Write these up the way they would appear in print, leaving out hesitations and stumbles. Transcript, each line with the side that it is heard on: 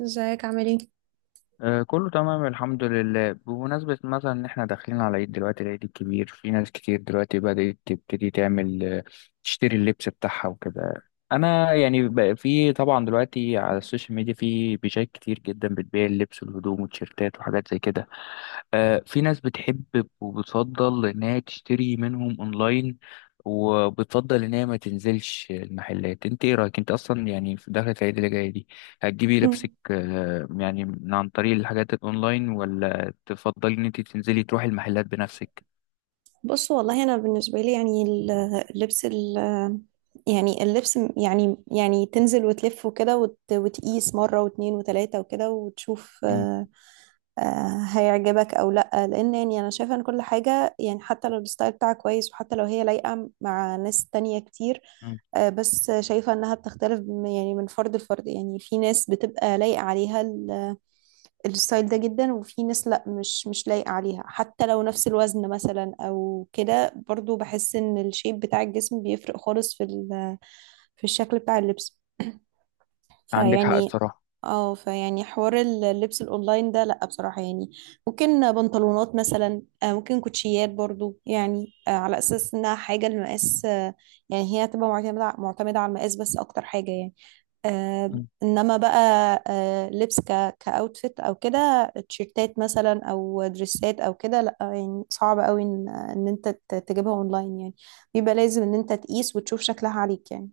right: ازيك عامل ايه؟
left: كله تمام الحمد لله بمناسبة مثلا إن إحنا داخلين على العيد دلوقتي العيد الكبير في ناس كتير دلوقتي بدأت تبتدي تعمل تشتري اللبس بتاعها وكده. أنا يعني بقى في طبعا دلوقتي على السوشيال ميديا في بيجات كتير جدا بتبيع اللبس والهدوم والتيشيرتات وحاجات زي كده. في ناس بتحب وبتفضل إنها تشتري منهم أونلاين وبتفضل إن هي ما تنزلش المحلات. أنت إيه رأيك أنت أصلا يعني في دخلة العيد اللي جاية دي هتجيبي لبسك
right: مم.
left: يعني من عن طريق الحاجات الأونلاين ولا تفضلي إن أنت تنزلي تروحي المحلات بنفسك؟
right: بص، والله انا بالنسبه لي، يعني ال- اللبس ال يعني اللبس م- يعني تنزل وتلف وكده وتقيس مره واتنين وتلاته وكده وتشوف
left: مم.
right: هيعجبك او لا، لان يعني انا شايفه ان كل حاجه، يعني حتى لو الستايل بتاعك كويس وحتى لو هي لايقه مع ناس تانية كتير.
left: مم.
right: بس شايفه انها بتختلف يعني من فرد لفرد. يعني في ناس بتبقى لايقه عليها الستايل ده جدا، وفي ناس لا، مش لايقه عليها حتى لو نفس الوزن مثلا او كده. برضو بحس ان الشيب بتاع الجسم بيفرق خالص في الشكل بتاع اللبس.
left: عندك حق
right: فيعني
left: الصراحة.
right: اه فيعني حوار اللبس الاونلاين ده لا بصراحة، يعني ممكن بنطلونات مثلا، ممكن كوتشيات برضو، يعني على اساس انها حاجة المقاس. يعني هي هتبقى معتمدة معتمدة على المقاس بس اكتر حاجة. يعني
left: مم.
right: انما بقى لبس كاوتفيت او كده، تيشيرتات مثلا او دريسات او كده، لا يعني صعب قوي ان انت تجيبها اونلاين. يعني بيبقى لازم ان انت تقيس وتشوف شكلها عليك يعني.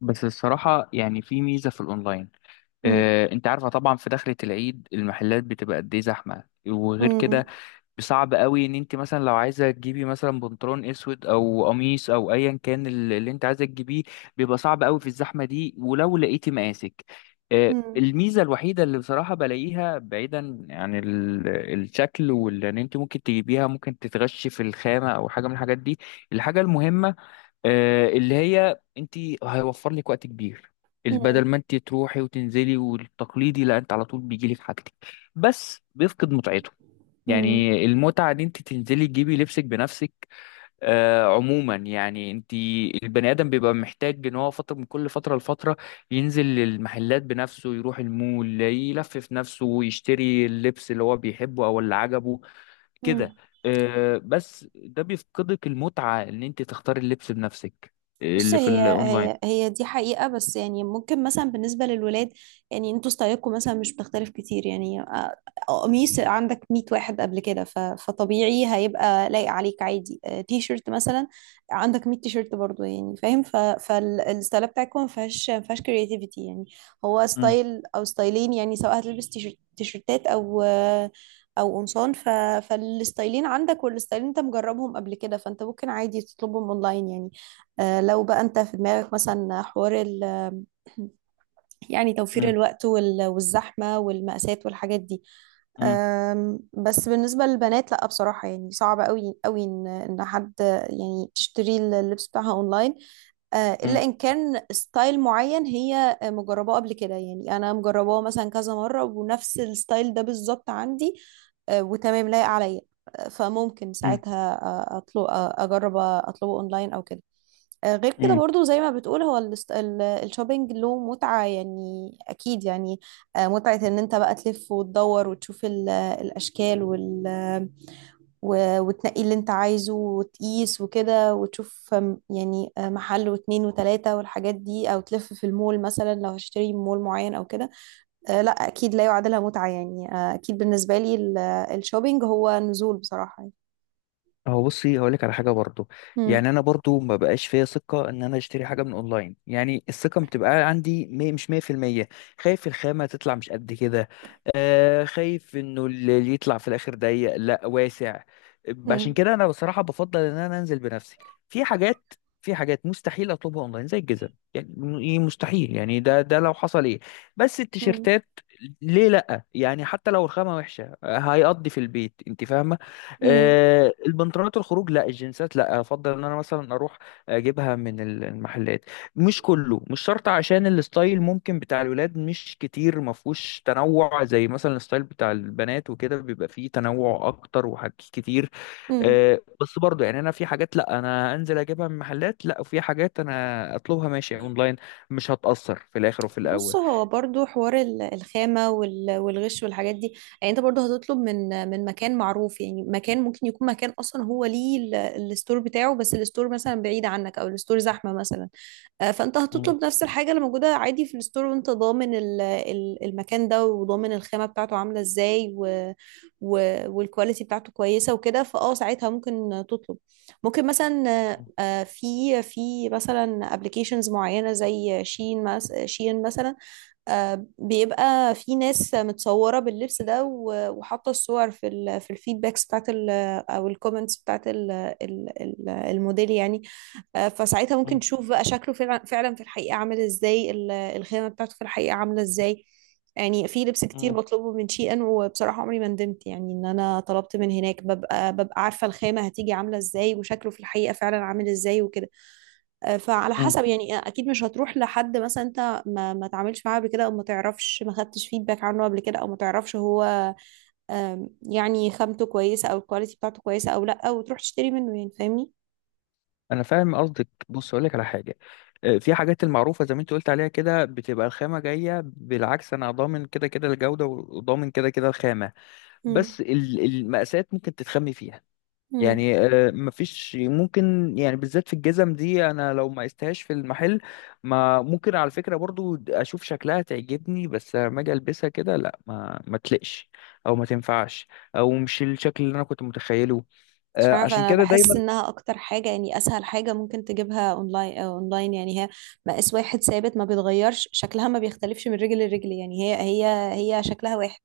left: بس الصراحة يعني في ميزة في الأونلاين.
right: مم.
left: أنت عارفة طبعا في دخلة العيد المحلات بتبقى قد إيه زحمة وغير
right: مم.
left: كده صعب قوي ان انت مثلا لو عايزه تجيبي مثلا بنطلون اسود او قميص او ايا كان اللي انت عايزه تجيبيه بيبقى صعب قوي في الزحمه دي ولو لقيتي مقاسك. الميزه الوحيده اللي بصراحه بلاقيها بعيدا عن الشكل واللي انت ممكن تجيبيها ممكن تتغشي في الخامه او حاجه من الحاجات دي. الحاجه المهمه اللي هي انت هيوفر لك وقت كبير
right: مم.
left: بدل ما انت تروحي وتنزلي والتقليدي لا انت على طول بيجيلك حاجتك بس بيفقد متعته.
right: مم.
left: يعني المتعة دي انت تنزلي تجيبي لبسك بنفسك. عموما يعني انت البني ادم بيبقى محتاج ان هو فترة من كل فترة لفترة ينزل المحلات بنفسه يروح المول يلفف نفسه ويشتري اللبس اللي هو بيحبه او اللي عجبه كده.
right: مم.
left: بس ده بيفقدك المتعة ان انت تختاري اللبس بنفسك
right: بص،
left: اللي في
right: هي
left: الاونلاين.
right: هي هي دي حقيقة، بس يعني ممكن مثلا بالنسبة للولاد، يعني انتوا ستايلكم مثلا مش بتختلف كتير. يعني قميص عندك 100 واحد قبل كده، فطبيعي هيبقى لايق عليك عادي. تي شيرت مثلا عندك 100 تي شيرت برضه، يعني فاهم. فالستايل بتاعكم ما فيهاش كرياتيفيتي. يعني هو
left: مم،
right: ستايل او ستايلين، يعني سواء هتلبس تي شيرتات او او قمصان فالستايلين عندك، والستايلين انت مجربهم قبل كده، فانت ممكن عادي تطلبهم اونلاين يعني. لو بقى انت في دماغك مثلا حوار توفير
left: مم،
right: الوقت والزحمة والمقاسات والحاجات دي.
left: مم،
right: بس بالنسبة للبنات لا بصراحة، يعني صعب قوي قوي ان حد يعني تشتري اللبس بتاعها اونلاين. الا
left: مم،
right: ان كان ستايل معين هي مجرباه قبل كده، يعني انا مجرباه مثلا كذا مرة ونفس الستايل ده بالظبط عندي وتمام لايق عليا. فممكن
left: مم،
right: ساعتها آه، اطلب آه، اجرب اطلبه اونلاين او كده. غير كده
left: مم.
right: برضو زي ما بتقول، هو الشوبينج له متعة يعني، أكيد يعني. متعة إن أنت بقى تلف وتدور وتشوف الأشكال وتنقي اللي أنت عايزه وتقيس وكده وتشوف. يعني محل واتنين وتلاتة والحاجات دي، أو تلف في المول مثلا لو هشتري من مول معين أو كده. لا أكيد لا يعادلها متعة يعني. أكيد بالنسبة لي الشوبينج هو نزول بصراحة يعني.
left: هو بصي هقول لك على حاجه برضو. يعني
right: مم.
left: انا برضو ما بقاش فيا ثقه ان انا اشتري حاجه من اونلاين يعني الثقه بتبقى عندي مش 100%. خايف الخامه تطلع مش قد كده. خايف انه اللي يطلع في الاخر ضيق لا واسع.
right: مم.
left: عشان كده انا بصراحه بفضل ان انا انزل بنفسي في حاجات. في حاجات مستحيل اطلبها اونلاين زي الجزم يعني إيه، مستحيل يعني ده ده لو حصل ايه. بس
right: مم.
left: التيشيرتات ليه لا يعني حتى لو الخامه وحشه هيقضي في البيت انت فاهمه.
right: مم.
left: البنطلونات الخروج لا الجنسات لا افضل ان انا مثلا اروح اجيبها من المحلات. مش كله مش شرط عشان الستايل ممكن بتاع الولاد مش كتير ما فيهوش تنوع زي مثلا الستايل بتاع البنات وكده بيبقى فيه تنوع اكتر وحاجات كتير.
right: مم.
left: بس برضو يعني انا في حاجات لا انا انزل اجيبها من محلات لا وفي حاجات انا اطلبها ماشي اونلاين مش هتأثر في الاخر وفي
right: بص،
left: الاول.
right: هو برضو حوار الخامة والغش والحاجات دي. يعني انت برضو هتطلب من مكان معروف. يعني مكان ممكن يكون مكان اصلا هو ليه الستور بتاعه، بس الستور مثلا بعيد عنك او الستور زحمة مثلا. فانت
left: مم.
right: هتطلب نفس الحاجة اللي موجودة عادي في الستور، وانت ضامن المكان ده، وضامن الخامة بتاعته عاملة ازاي، والكواليتي بتاعته كويسة وكده، فاه ساعتها ممكن تطلب ممكن مثلا. في مثلا ابلكيشنز معينة زي شين مثلا. بيبقى في ناس متصورة باللبس ده، وحاطة الصور في ال في الفيدباكس بتاعت ال، أو الكومنتس بتاعت ال الموديل يعني. فساعتها ممكن
left: مم.
right: تشوف بقى شكله فعلا في الحقيقة عامل ازاي، الخامة بتاعته في الحقيقة عاملة ازاي. يعني في لبس كتير
left: مم.
right: بطلبه من شي ان، وبصراحة عمري ما ندمت يعني ان انا طلبت من هناك. ببقى عارفة الخامة هتيجي عاملة ازاي، وشكله في الحقيقة فعلا عامل ازاي وكده. فعلى
left: مم.
right: حسب يعني. اكيد مش هتروح لحد مثلا انت ما تعاملش معاه قبل كده، او ما تعرفش ما خدتش فيدباك عنه قبل كده، او ما تعرفش هو يعني خامته كويسه او الكواليتي بتاعته كويسه او لا، وتروح تشتري منه يعني، فاهمني.
left: انا فاهم قصدك. بص اقول لك على حاجه. في حاجات المعروفه زي ما انت قلت عليها كده بتبقى الخامه جايه بالعكس انا ضامن كده كده الجوده وضامن كده كده الخامه.
right: مم.
left: بس المقاسات ممكن تتخمي فيها.
right: مم.
left: يعني مفيش ممكن يعني بالذات في الجزم دي انا لو ما قستهاش في المحل ما ممكن على فكره برضو اشوف شكلها تعجبني بس لما اجي البسها كده لا ما تلقش او ما تنفعش او مش الشكل اللي انا كنت متخيله.
right: مش عارفه،
left: عشان
right: انا
left: كده دايما
right: بحس انها اكتر حاجه، يعني اسهل حاجه ممكن تجيبها اونلاين. اونلاين يعني هي مقاس واحد ثابت، ما بيتغيرش شكلها، ما بيختلفش من رجل لرجل. يعني هي شكلها واحد،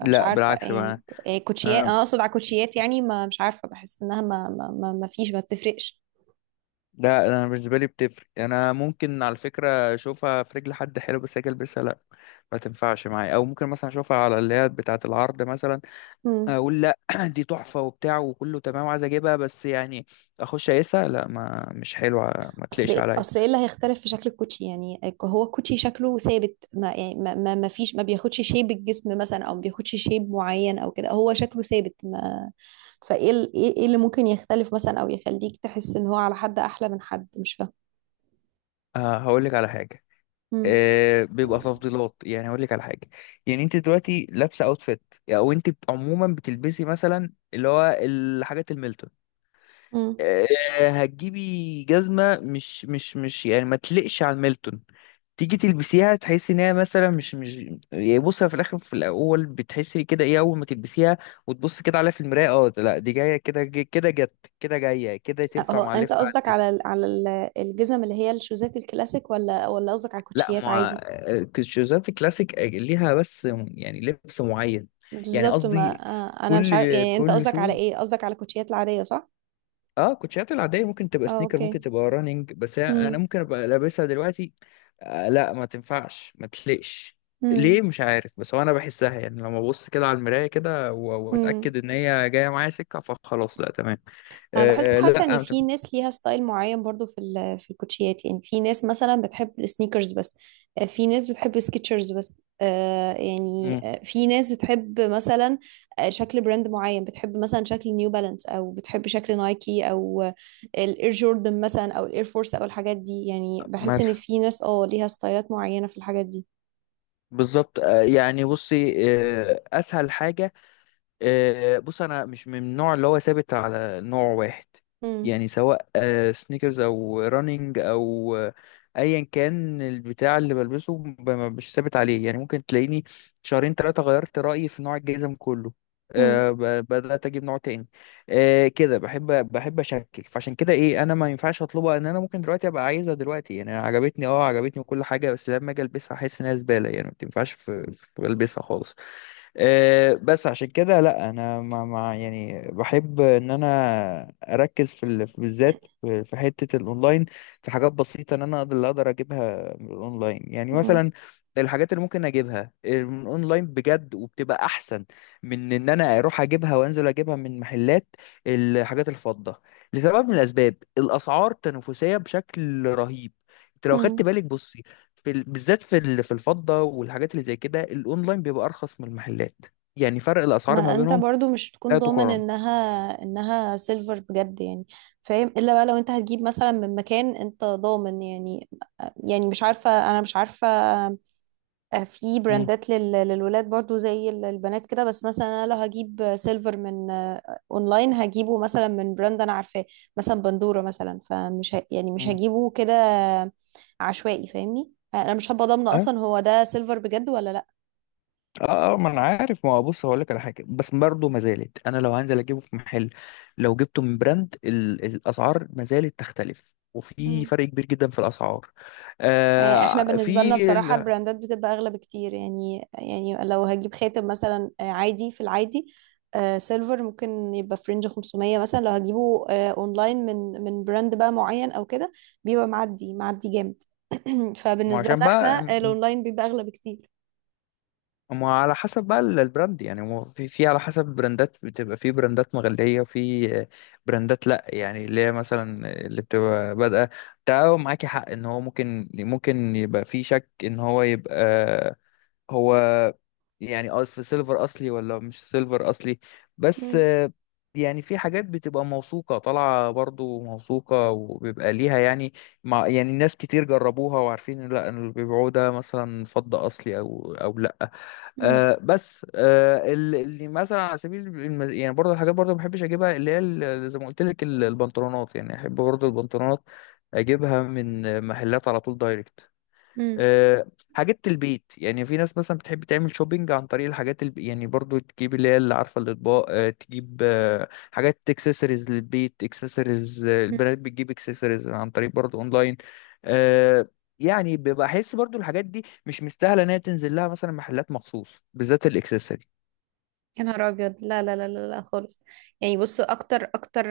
right: فمش
left: لا
right: عارفة
left: بالعكس
right: يعني.
left: بقى.
right: إيه كوتشيات،
left: آه،
right: أنا أقصد على كوتشيات. يعني ما مش عارفة، بحس إنها ما فيش، ما بتفرقش.
left: لا انا بالنسبه لي بتفرق يعني انا ممكن على فكره اشوفها في رجل حد حلو بس اجي البسها لا ما تنفعش معايا او ممكن مثلا اشوفها على اللي هي بتاعه العرض مثلا
right: مم.
left: اقول لا. دي تحفه وبتاع وكله تمام وعايز اجيبها بس يعني اخش اقيسها لا ما مش حلوه ما
right: أصل
left: تليقش عليا.
right: إيه اللي هيختلف في شكل الكوتشي؟ يعني هو الكوتشي شكله ثابت ما. يعني ما فيش، ما بياخدش شيب الجسم مثلا، أو ما بياخدش شيب معين أو كده. هو شكله ثابت ما، فإيه ال- إيه إيه اللي ممكن يختلف مثلا، أو يخليك تحس إن هو على حد أحلى من حد؟ مش فاهمة.
left: هقول لك على حاجه.
right: مم.
left: بيبقى تفضيلات يعني هقول لك على حاجه. يعني انت دلوقتي لابسه اوتفيت او انت عموما بتلبسي مثلا اللي هو الحاجات الميلتون.
right: مم.
left: آه، هتجيبي جزمة مش يعني ما تلقش على الميلتون تيجي تلبسيها تحسي ان هي مثلا مش يعني بصي في الاخر في الاول بتحسي كده ايه اول ما تلبسيها وتبص كده عليها في المراية اه لا دي جاية كده كده جت كده جاية كده تنفع
right: هو
left: مع
right: أنت
left: اللبس
right: قصدك
left: عندي
right: على الجزم اللي هي الشوزات الكلاسيك، ولا قصدك على
left: لا
right: الكوتشيات
left: ما.
right: عادي؟
left: الشوزات الكلاسيك ليها بس يعني لبس معين. يعني
right: بالظبط ما.
left: قصدي
right: انا مش عارف،
left: كل
right: يعني انت
left: كل
right: قصدك على ايه؟
left: شوز.
right: قصدك على الكوتشيات العاديه صح؟
left: اه كوتشيات العاديه ممكن تبقى
right: اه
left: سنيكر ممكن
right: اوكي.
left: تبقى رانينج بس انا
right: امم.
left: ممكن ابقى لابسها دلوقتي. لا ما تنفعش ما تليقش.
right: امم.
left: ليه مش عارف بس هو انا بحسها يعني لما ابص كده على المرايه كده
right: امم
left: واتاكد ان هي جايه معايا سكه فخلاص لا تمام.
right: انا بحس
left: آه
right: حتى
left: لا
right: ان
left: ما
right: في
left: تنفع-
right: ناس ليها ستايل معين برضو في الكوتشيات. يعني في ناس مثلا بتحب السنيكرز بس، في ناس بتحب سكيتشرز بس.
left: مم،
right: في ناس بتحب مثلا شكل براند معين، بتحب مثلا شكل نيو بالانس، او بتحب شكل نايكي، او الاير جوردن مثلا، او الاير فورس، او الحاجات دي. يعني بحس ان
left: مثلا.
right: في ناس اه ليها ستايلات معينه في الحاجات
left: بالظبط. يعني بصي. اسهل حاجه. بص انا مش من النوع اللي هو ثابت على نوع واحد.
right: دي.
left: يعني سواء سنيكرز او رانينج او ايا كان البتاع اللي بلبسه مش ثابت عليه يعني ممكن تلاقيني شهرين ثلاثة غيرت رأيي في نوع الجزم كله.
right: مم.
left: بدأت اجيب نوع تاني. كده بحب. بحب اشكل فعشان كده ايه انا ما ينفعش اطلبها ان انا ممكن دلوقتي ابقى عايزها دلوقتي يعني. أنا عجبتني وكل حاجة بس لما اجي البسها احس انها زبالة يعني ما تنفعش في البسها خالص. بس عشان كده لا انا مع يعني بحب ان انا اركز في بالذات في حته الاونلاين في حاجات بسيطه ان انا اقدر اللي اقدر اجيبها من الاونلاين يعني
right: مم.
left: مثلا الحاجات اللي ممكن اجيبها من الاونلاين بجد وبتبقى احسن من ان انا اروح اجيبها وانزل اجيبها من محلات. الحاجات الفضه لسبب من الاسباب الاسعار تنافسيه بشكل رهيب. انت لو خدت
right: مم.
left: بالك بصي في بالذات في في الفضة والحاجات اللي زي كده الاونلاين بيبقى ارخص من المحلات. يعني فرق الاسعار
right: ما
left: ما
right: انت
left: بينهم
right: برضو مش تكون
left: لا
right: ضامن
left: تقارن.
right: انها سيلفر بجد يعني، فاهم؟ الا بقى لو انت هتجيب مثلا من مكان انت ضامن يعني. يعني مش عارفة، انا مش عارفة. في
left: مم.
right: براندات للولاد برضو زي البنات كده. بس مثلا انا لو هجيب سيلفر من اونلاين، هجيبه مثلا من براند انا عارفاه، مثلا بندورة مثلا. يعني مش
left: مم.
right: هجيبه كده عشوائي، فاهمني؟ انا مش هبقى ضامنة
left: اه
right: اصلا هو ده سيلفر بجد ولا
left: اه ما انا عارف ما هو. بص هقول لك على حاجه بس برضه ما زالت انا لو هنزل اجيبه في محل لو جبته من براند الاسعار ما زالت تختلف وفي فرق
right: لا.
left: كبير جدا في الاسعار.
right: يعني احنا
left: آه
right: بالنسبة لنا
left: في
right: بصراحة
left: ال...
right: البراندات بتبقى أغلى بكتير. يعني لو هجيب خاتم مثلا عادي في العادي، سيلفر ممكن يبقى في رينج 500 مثلا. لو هجيبه اونلاين من براند بقى معين او كده، بيبقى معدي معدي جامد.
left: ما
right: فبالنسبة
left: عشان
right: لنا احنا
left: بقى
right: الاونلاين بيبقى أغلى بكتير.
left: ما على حسب بقى البراند يعني هو في على حسب البراندات بتبقى في براندات مغلية وفي براندات لأ يعني اللي هي مثلا اللي بتبقى بادئة. ده هو معاكي حق إن هو ممكن يبقى في شك إن هو يبقى هو يعني. في سيلفر أصلي ولا مش سيلفر أصلي؟ بس
right: مم.
left: يعني في حاجات بتبقى موثوقة طالعة برضو موثوقة وبيبقى ليها يعني مع يعني ناس كتير جربوها وعارفين إن لأ إن اللي بيبيعوه ده مثلا فضة أصلي أو أو لأ.
right: مم.
left: بس اللي مثلا على سبيل يعني برضه الحاجات برضه ما بحبش اجيبها اللي هي زي ما قلت لك البنطلونات. يعني احب برضه البنطلونات اجيبها من محلات على طول دايركت. آه، حاجات البيت يعني في ناس مثلا بتحب تعمل شوبينج عن طريق الحاجات يعني برضو تجيب اللي هي اللي عارفه الاطباق تجيب حاجات اكسسوارز للبيت اكسسوارز
right: مم.
left: البراند بتجيب اكسسوارز عن طريق برضو اونلاين. آه، يعني ببقى احس برضو الحاجات دي مش مستاهله انها تنزل لها مثلا محلات مخصوص بالذات الاكسسوارز.
right: يا نهار ابيض، لا لا لا لا لا خالص. يعني بص، اكتر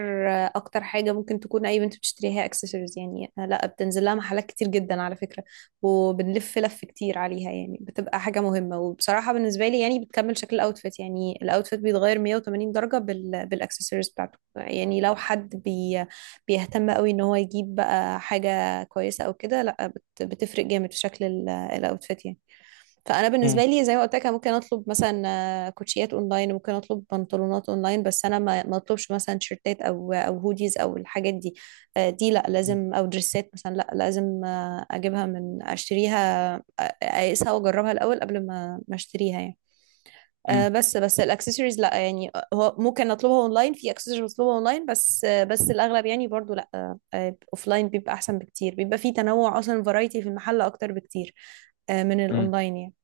right: اكتر حاجه ممكن تكون اي بنت بتشتريها اكسسوارز. يعني لا، بتنزل لها محلات كتير جدا على فكره، وبنلف لف كتير عليها. يعني بتبقى حاجه مهمه، وبصراحه بالنسبه لي يعني بتكمل شكل الاوتفيت. يعني الاوتفيت بيتغير 180 درجه بالاكسسوارز بتاعته. يعني لو حد بيهتم قوي ان هو يجيب بقى حاجه كويسه او كده، لا بتفرق جامد في شكل الاوتفيت يعني. فانا
left: مم.
right: بالنسبه لي زي ما قلت لك، أنا ممكن اطلب مثلا كوتشيات اونلاين، ممكن اطلب بنطلونات اونلاين، بس انا ما اطلبش مثلا شيرتات او او هوديز او الحاجات دي. دي لا لازم، او دريسات مثلا لا لازم آه، اجيبها من اشتريها، اقيسها واجربها الاول قبل ما اشتريها يعني. بس الاكسسوارز لا يعني هو ممكن اطلبها اونلاين، في اكسسوارز بطلبها اونلاين، بس الاغلب يعني برضو لا. اوفلاين بيبقى احسن بكتير، بيبقى في تنوع اصلا، فرايتي في المحل اكتر بكتير من
left: مم.
right: الاونلاين يعني.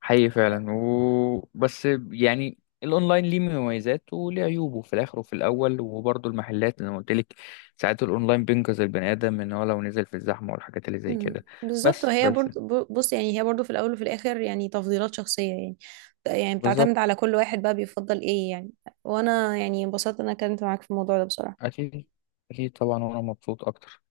left: حقيقي فعلا بس يعني الاونلاين ليه مميزات وليه عيوبه في الاخر وفي الاول وبرضه المحلات اللي انا قلت لك ساعات الاونلاين بينقذ البني ادم ان هو لو نزل في الزحمه والحاجات اللي زي
right: مم.
left: كده.
right: بالظبط.
left: بس
right: وهي
left: بس.
right: برضو بص، يعني هي برضو في الاول وفي الاخر يعني تفضيلات شخصيه. يعني يعني بتعتمد
left: بالظبط.
right: على كل واحد بقى بيفضل ايه يعني. وانا يعني انبسطت إن انا اتكلمت معاك في الموضوع ده بصراحه.
left: اكيد. اكيد طبعا وانا مبسوط اكتر.